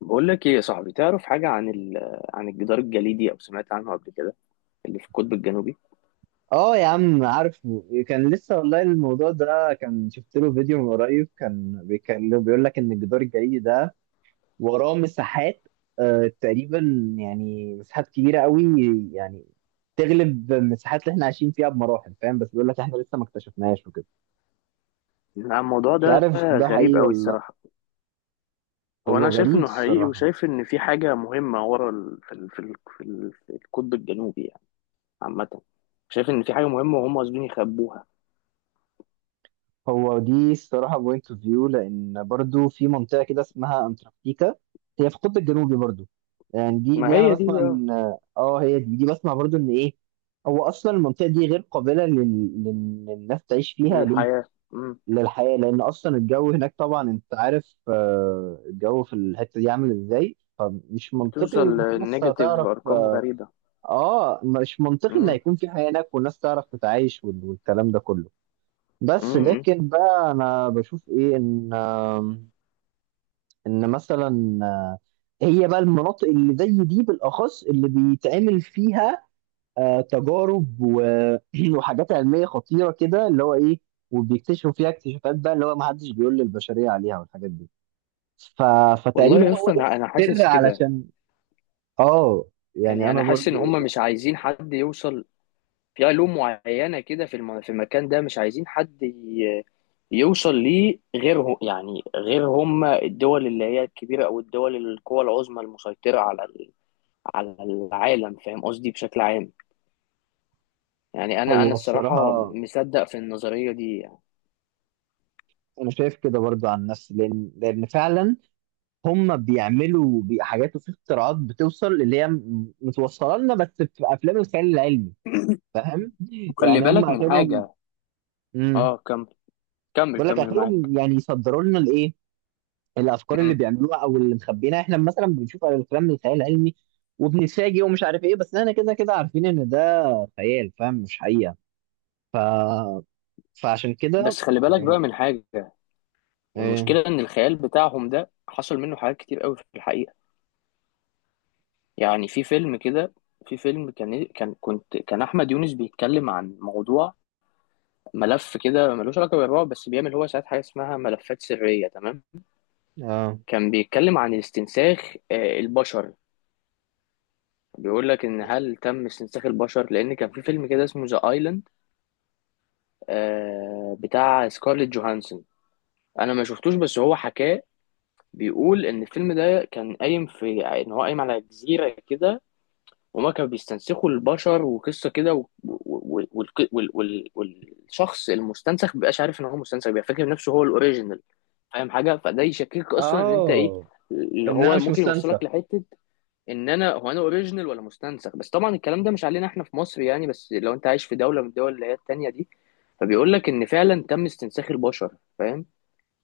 بقول لك ايه يا صاحبي؟ تعرف حاجة عن عن الجدار الجليدي او سمعت عنه قبل كده اللي في القطب الجنوبي؟ اه يا عم، عارفه. كان لسه والله الموضوع ده، كان شفت له فيديو من قريب كان بيتكلم، بيقول لك ان الجدار الجليدي ده وراه مساحات، تقريبا، يعني مساحات كبيره قوي، يعني تغلب المساحات اللي احنا عايشين فيها بمراحل، فاهم؟ بس بيقول لك احنا لسه ما اكتشفناهاش وكده. لا، الموضوع مش ده عارف ده غريب حقيقي قوي ولا لا. الصراحة. هو هو انا شايف غريب انه حقيقي الصراحه. وشايف ان في حاجة مهمة ورا في القطب الجنوبي يعني عامة. شايف ان في حاجة مهمة وهم قاصدين يخبوها. هو دي الصراحة بوينت اوف فيو، لأن برضو في منطقة كده اسمها أنتاركتيكا، هي في القطب الجنوبي برضو. يعني دي ما دي أنا هي بسمع دي إن... آه، هي دي بسمع برضو إن إيه، هو أصلا المنطقة دي غير قابلة للناس تعيش فيها، ليه؟ الحياة. مم. للحياة، لأن أصلا الجو هناك، طبعا أنت عارف، الجو في الحتة دي عامل إزاي، فمش منطقي بتوصل إن في ناس لنيجاتيف هتعرف ارقام غريبة. مش منطقي إن مم. هيكون في حياة هناك والناس تعرف تتعايش، والكلام ده كله. مم. بس مم. لكن بقى انا بشوف ايه، ان مثلا هي بقى المناطق اللي زي دي بالاخص اللي بيتعمل فيها تجارب وحاجات علميه خطيره كده، اللي هو ايه، وبيكتشفوا فيها اكتشافات بقى اللي هو ما حدش بيقول للبشريه عليها والحاجات دي. ف... فتقريبا والله هو اصلا ده انا السر حاسس كده. علشان. اه، يعني يعني انا انا حاسس ان برضو هم ايه، مش عايزين حد يوصل في علوم معينة كده في في المكان ده، مش عايزين حد يوصل ليه غيرهم يعني، غير هم الدول اللي هي الكبيرة، أو الدول القوى العظمى المسيطرة على على العالم، فاهم قصدي؟ بشكل عام يعني. أنا هو الصراحة الصراحه مصدق في النظرية دي يعني. انا شايف كده برضو عن نفسي، لان فعلا هم بيعملوا حاجات وفي اختراعات بتوصل اللي هي متوصله لنا بس في افلام الخيال العلمي، فاهم؟ وخلي يعني هم بالك من اخرهم. حاجة. امم اه، كمل. كمل بقول لك كمل معاك. اخرهم يعني يصدروا لنا الايه، الافكار اللي مم. بيعملوها او اللي مخبينها. احنا مثلا بنشوف افلام الخيال العلمي وبنتفاجئ ومش عارف ايه، بس احنا كده كده عارفين ان ده خيال، فاهم؟ مش حقيقه. ف... فعشان كده بس خلي بالك بقى يعني. من حاجة. ايه. المشكلة إن الخيال بتاعهم ده حصل منه حاجات كتير قوي في الحقيقة. يعني في فيلم كده، في فيلم كان إيه، كان احمد يونس بيتكلم عن موضوع، ملف كده ملوش علاقه بالرعب، بس بيعمل هو ساعات حاجه اسمها ملفات سريه، تمام؟ اه كان بيتكلم عن استنساخ البشر. بيقول لك ان هل تم استنساخ البشر؟ لان كان في فيلم كده اسمه ذا ايلاند بتاع سكارليت جوهانسون، انا ما شفتوش بس هو حكاه. بيقول ان الفيلم ده كان قايم في، يعني ان هو قايم على جزيره كده، وما كانوا بيستنسخوا البشر وقصه كده و... و... و... والك- وال... وال... والشخص المستنسخ مبيبقاش عارف ان هو مستنسخ، بيبقى فاكر نفسه هو الاوريجينال. فاهم حاجه؟ فده يشكك اصلا ان انت ايه اه اللي ان انا هو مش ممكن يوصلك مستنسخ. لحته، ان انا هو انا اوريجينال ولا مستنسخ. بس طبعا الكلام ده مش علينا احنا في مصر يعني، بس لو انت عايش في دوله من الدول اللي هي التانيه دي، فبيقول لك ان فعلا تم استنساخ البشر، فاهم؟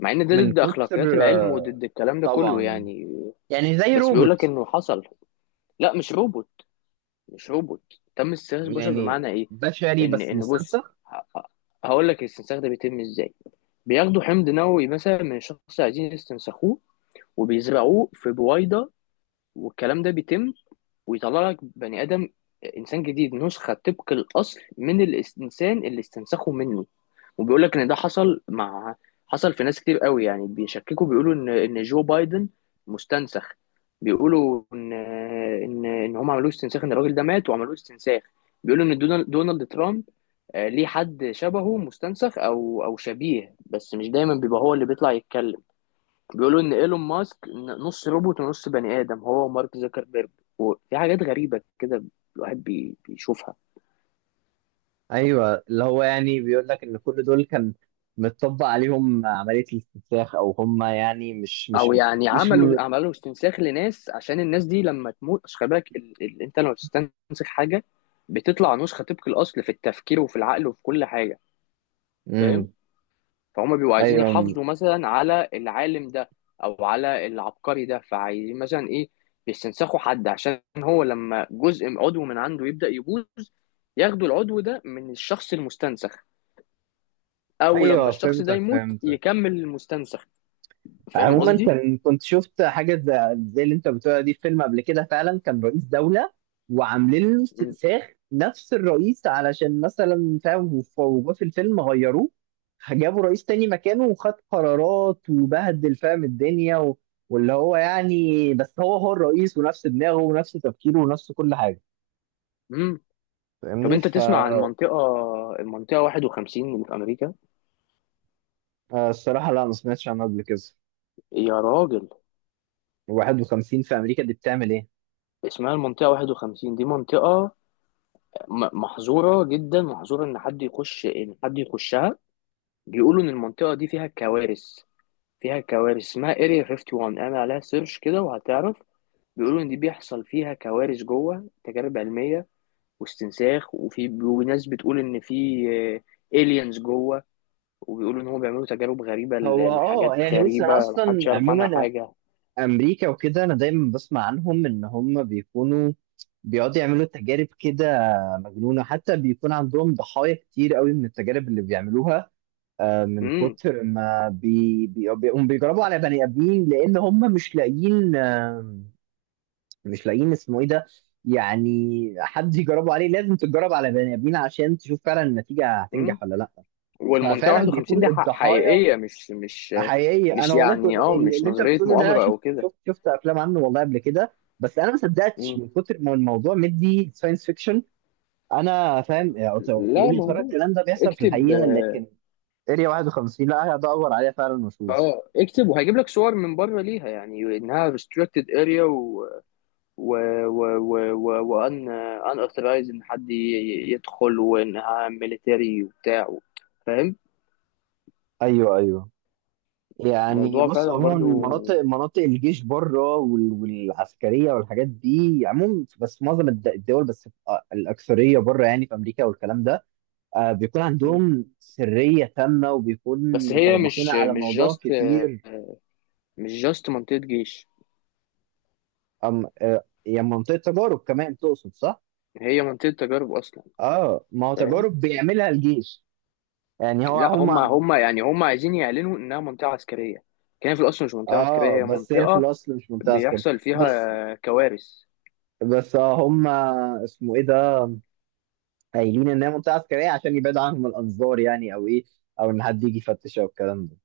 مع ان ده من ضد اخلاقيات كتر العلم وضد الكلام ده كله طبعا. يعني. يعني زي بس بيقول لك روبوت. انه حصل. لا مش روبوت. مش روبوت. تم استخدام البشر، يعني بمعنى ايه؟ بشري ان بس ان بص مستنسخ. هقول لك الاستنساخ ده بيتم ازاي. بياخدوا حمض نووي مثلا من شخص عايزين يستنسخوه، وبيزرعوه في بويضة، والكلام ده بيتم، ويطلع لك بني آدم، إنسان جديد نسخة طبق الأصل من الإنسان اللي استنسخه منه. وبيقول لك إن ده حصل مع، حصل في ناس كتير قوي يعني بيشككوا، بيقولوا إن جو بايدن مستنسخ. بيقولوا إن إن هم عملوه استنساخ، إن الراجل ده مات وعملوه استنساخ. بيقولوا إن دونالد ترامب ليه حد شبهه مستنسخ أو شبيه، بس مش دايما بيبقى هو اللي بيطلع يتكلم. بيقولوا ان ايلون ماسك نص روبوت ونص بني ادم، هو ومارك زكربيرج، وفي حاجات غريبه كده الواحد بيشوفها. ايوه، اللي هو يعني بيقول لك ان كل دول كان متطبق عليهم عمليه الاستنساخ، او هم يعني مش او مش يعني مش م... عملوا استنساخ لناس عشان الناس دي لما تموت، أصل خلي بالك انت لما بتستنسخ حاجه بتطلع نسخه طبق الاصل في التفكير وفي العقل وفي كل حاجه، فاهم؟ مم. فهم بيبقوا عايزين ايوه يحافظوا مثلا على العالم ده او على العبقري ده، فعايزين مثلا ايه؟ يستنسخوا حد عشان هو لما جزء عضو من عنده يبدا يبوظ ياخدوا العضو ده من الشخص المستنسخ، او لما ايوه، الشخص ده فهمتك يموت فهمتك. يكمل المستنسخ، فاهم عموما قصدي؟ كنت شفت حاجه زي اللي انت بتقولها دي في فيلم قبل كده، فعلا كان رئيس دوله وعاملين له مم. استنساخ نفس الرئيس علشان مثلا، فاهم؟ وجوه في الفيلم غيروه، جابوا رئيس تاني مكانه وخد قرارات وبهدل فاهم الدنيا و... واللي هو يعني، بس هو هو الرئيس ونفس دماغه ونفس تفكيره ونفس كل حاجه، مم. طب فاهمني؟ انت تسمع عن المنطقة، المنطقة 51 اللي في امريكا؟ فالصراحه لا، ما سمعتش عنه قبل كده. يا راجل، 51 في امريكا دي بتعمل ايه؟ اسمها المنطقة 51، دي منطقة محظورة جدا، محظورة ان حد يخش، ان حد يخشها. بيقولوا ان المنطقة دي فيها كوارث، فيها كوارث، اسمها اريا 51، اعمل عليها سيرش كده وهتعرف. بيقولوا ان دي بيحصل فيها كوارث جوه، تجارب علمية واستنساخ، وفي وناس بتقول ان في الينز جوه، وبيقولوا ان هم بيعملوا تجارب غريبه هو اه، لحاجات يعني بص، انا غريبه اصلا محدش يعرف عنها عموما حاجه. امريكا وكده انا دايما بسمع عنهم ان هم بيكونوا بيقعدوا يعملوا تجارب كده مجنونه، حتى بيكون عندهم ضحايا كتير قوي من التجارب اللي بيعملوها. من امم كتر ما بيقوموا بيجربوا على بني ادمين، لان هم مش لاقيين مش لاقيين اسمه ايه ده، يعني حد يجربوا عليه. لازم تتجرب على بني ادمين عشان تشوف فعلا النتيجه امم هتنجح ولا لا. والمنطقه ففعلا 51 بيكون دي الضحايا حقيقيه، حقيقي. مش انا والله كنت، يعني، اه اللي مش اللي انت نظريه بتقوله ده، مؤامره او كده. شفت افلام عنه والله قبل كده، بس انا ما صدقتش مم. من كتر ما الموضوع مدي ساينس فيكشن. انا فاهم يعني، قلت لا بقول يا ترى موجود، الكلام ده بيحصل في اكتب. الحقيقه لكن. اريا 51، لا هقعد ادور عليها فعلا واشوف. اه، اكتب وهيجيب لك صور من بره ليها يعني انها restricted area، و و و و وان، اوثرايز ان حد يدخل، وانها ميليتري وبتاع، فاهم؟ ايوه ايوه، يعني موضوع بص فعلا عموما، برضو. مناطق الجيش بره والعسكريه والحاجات دي عموما، بس معظم الدول، بس الاكثريه بره يعني، في امريكا والكلام ده بيكون م. عندهم سرية تامة، وبيكون بس هي متربطين مش على مش موضوع جاست، كتير. مش جاست منطقة جيش، أم يعني منطقة تجارب كمان، تقصد، صح؟ هي منطقة تجارب أصلا، اه، ما هو فاهم؟ تجارب بيعملها الجيش، يعني هو لا هم. هم يعني هم عايزين يعلنوا إنها منطقة عسكرية، كان في الأصل مش منطقة عسكرية، اه، هي بس هي في منطقة الأصل مش منطقة عسكرية. بيحصل بس فيها كوارث. بس اه هم، اسمه ايه ده، قايلين انها منطقة عسكرية عشان يبعد عنهم الأنظار يعني، او ايه، او ان حد يجي يفتش او الكلام ده.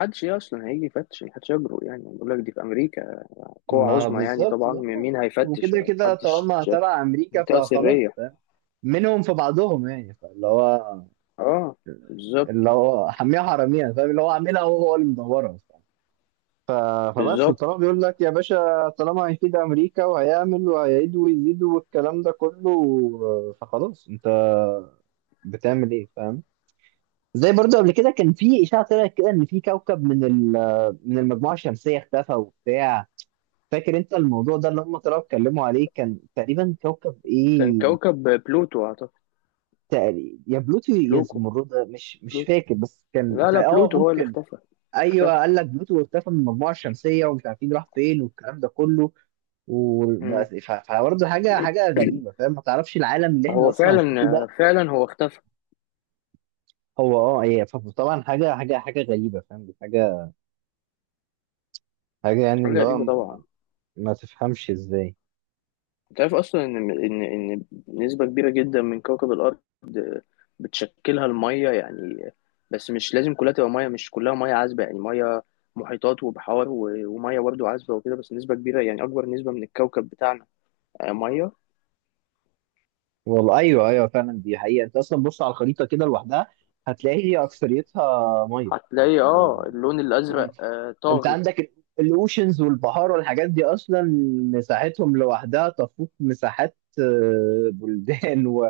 محدش إيه أصلا هيجي يفتش؟ محدش يجرؤ يعني، بقول لك دي في أمريكا، قوة ما عظمى يعني بالظبط طبعا، بقى. مين هيفتش وكده يعني؟ كده محدش. طالما تبع امريكا منطقة فخلاص، سرية. فاهم؟ منهم في بعضهم يعني، فاللي هو اه، بالظبط. اللي هو حميها حراميها، فاهم؟ اللي هو عاملها هو هو اللي مدورها. ف- فبس، بالظبط. طالما بيقول لك يا باشا، طالما هيفيد امريكا وهيعمل وهيعيد ويزيد والكلام ده كله، فخلاص انت بتعمل ايه، فاهم؟ زي برضو قبل كده كان في اشاعه طلعت كده ان في كوكب من من المجموعه الشمسيه اختفى وبتاع. فاكر انت الموضوع ده اللي هم طلعوا اتكلموا عليه؟ كان تقريبا كوكب كان ايه، كوكب بلوتو اعتقد. تقريبا يا بلوتو يا بلوكو، زمرد، مش بلوتو. فاكر بس كان لا لا، اه بلوتو هو اللي ممكن. اختفى. ايوه اختفى. قال لك بلوتو اختفى من المجموعه الشمسيه ومش عارفين راح فين والكلام ده كله. مم. وبس، فبرضه حاجه حاجه غريبه، فاهم؟ ما تعرفش العالم اللي احنا هو اصلا عايشين فعلا، فيه ده. فعلا هو اختفى. هو اه ايه، فطبعا حاجه غريبه، فاهم؟ دي حاجه، حاجه يعني، حاجة اللي هو غريبة ما, طبعا. ما ما تفهمش ازاي. انت عارف اصلا ان ان نسبه كبيره جدا من كوكب الارض بتشكلها الميه يعني، بس مش لازم كلها تبقى ميه، مش كلها ميه عذبه، يعني ميه محيطات وبحار وميه برضه عذبه وكده، بس نسبه كبيره يعني اكبر نسبه من الكوكب بتاعنا ميه. والله ايوه ايوه فعلا، دي حقيقه. انت اصلا بص على الخريطه كده لوحدها، هتلاقي هي اكثريتها ميه. هتلاقي اللون يعني الازرق انت طاغي. عندك الاوشنز والبحار والحاجات دي، اصلا مساحتهم لوحدها تفوق مساحات بلدان و...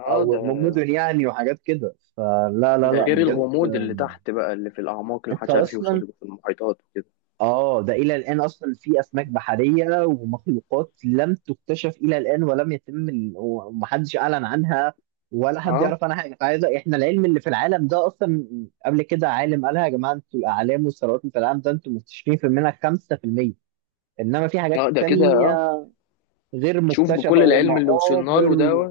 اه او ده مدن يعني، وحاجات كده. فلا لا ده لا غير بجد، الغموض اللي تحت بقى اللي في الاعماق اللي انت محدش عارف يوصل اصلا له في المحيطات وكده. اه، ده الى الان اصلا في اسماك بحريه ومخلوقات لم تكتشف الى الان، ولم يتم ومحدش اعلن عنها ولا حد اه يعرف عنها حاجه. فعايزه احنا العلم اللي في العالم ده اصلا، قبل كده عالم قالها يا جماعه، انتوا الاعلام والثروات اللي في العالم ده انتوا مكتشفين في منها 5%، انما في حاجات اه، ده كده اه. تانية غير شوف مكتشفة، بكل العلم اللي وصلنا ومقابر له ده. و...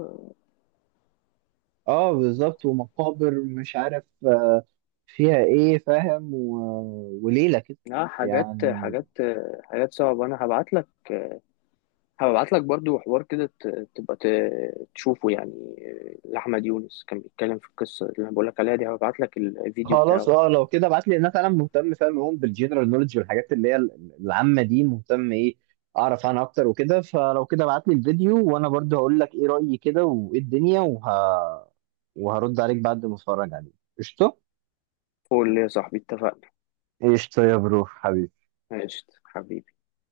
اه بالظبط، ومقابر مش عارف فيها ايه، فاهم؟ و... وليلة كده لا حاجات، يعني. حاجات صعبة. أنا هبعت لك، هبعت لك برضو حوار كده تبقى تشوفه يعني، لأحمد يونس كان بيتكلم في القصة اللي أنا بقولك عليها دي، هبعت لك الفيديو خلاص، بتاعه. اه لو كده ابعت لي، لان انا فعلا مهتم، فاهم؟ أوي بالجنرال نولج والحاجات اللي هي العامة دي، مهتم ايه اعرف عنها اكتر وكده. فلو كده ابعت لي الفيديو وانا برضه هقول لك ايه رأيي كده وايه الدنيا وهرد عليك بعد ما اتفرج عليه. قشطة. قول لي يا صاحبي، اتفقنا؟ قشطة يا برو حبيبي. ماشي حبيبي.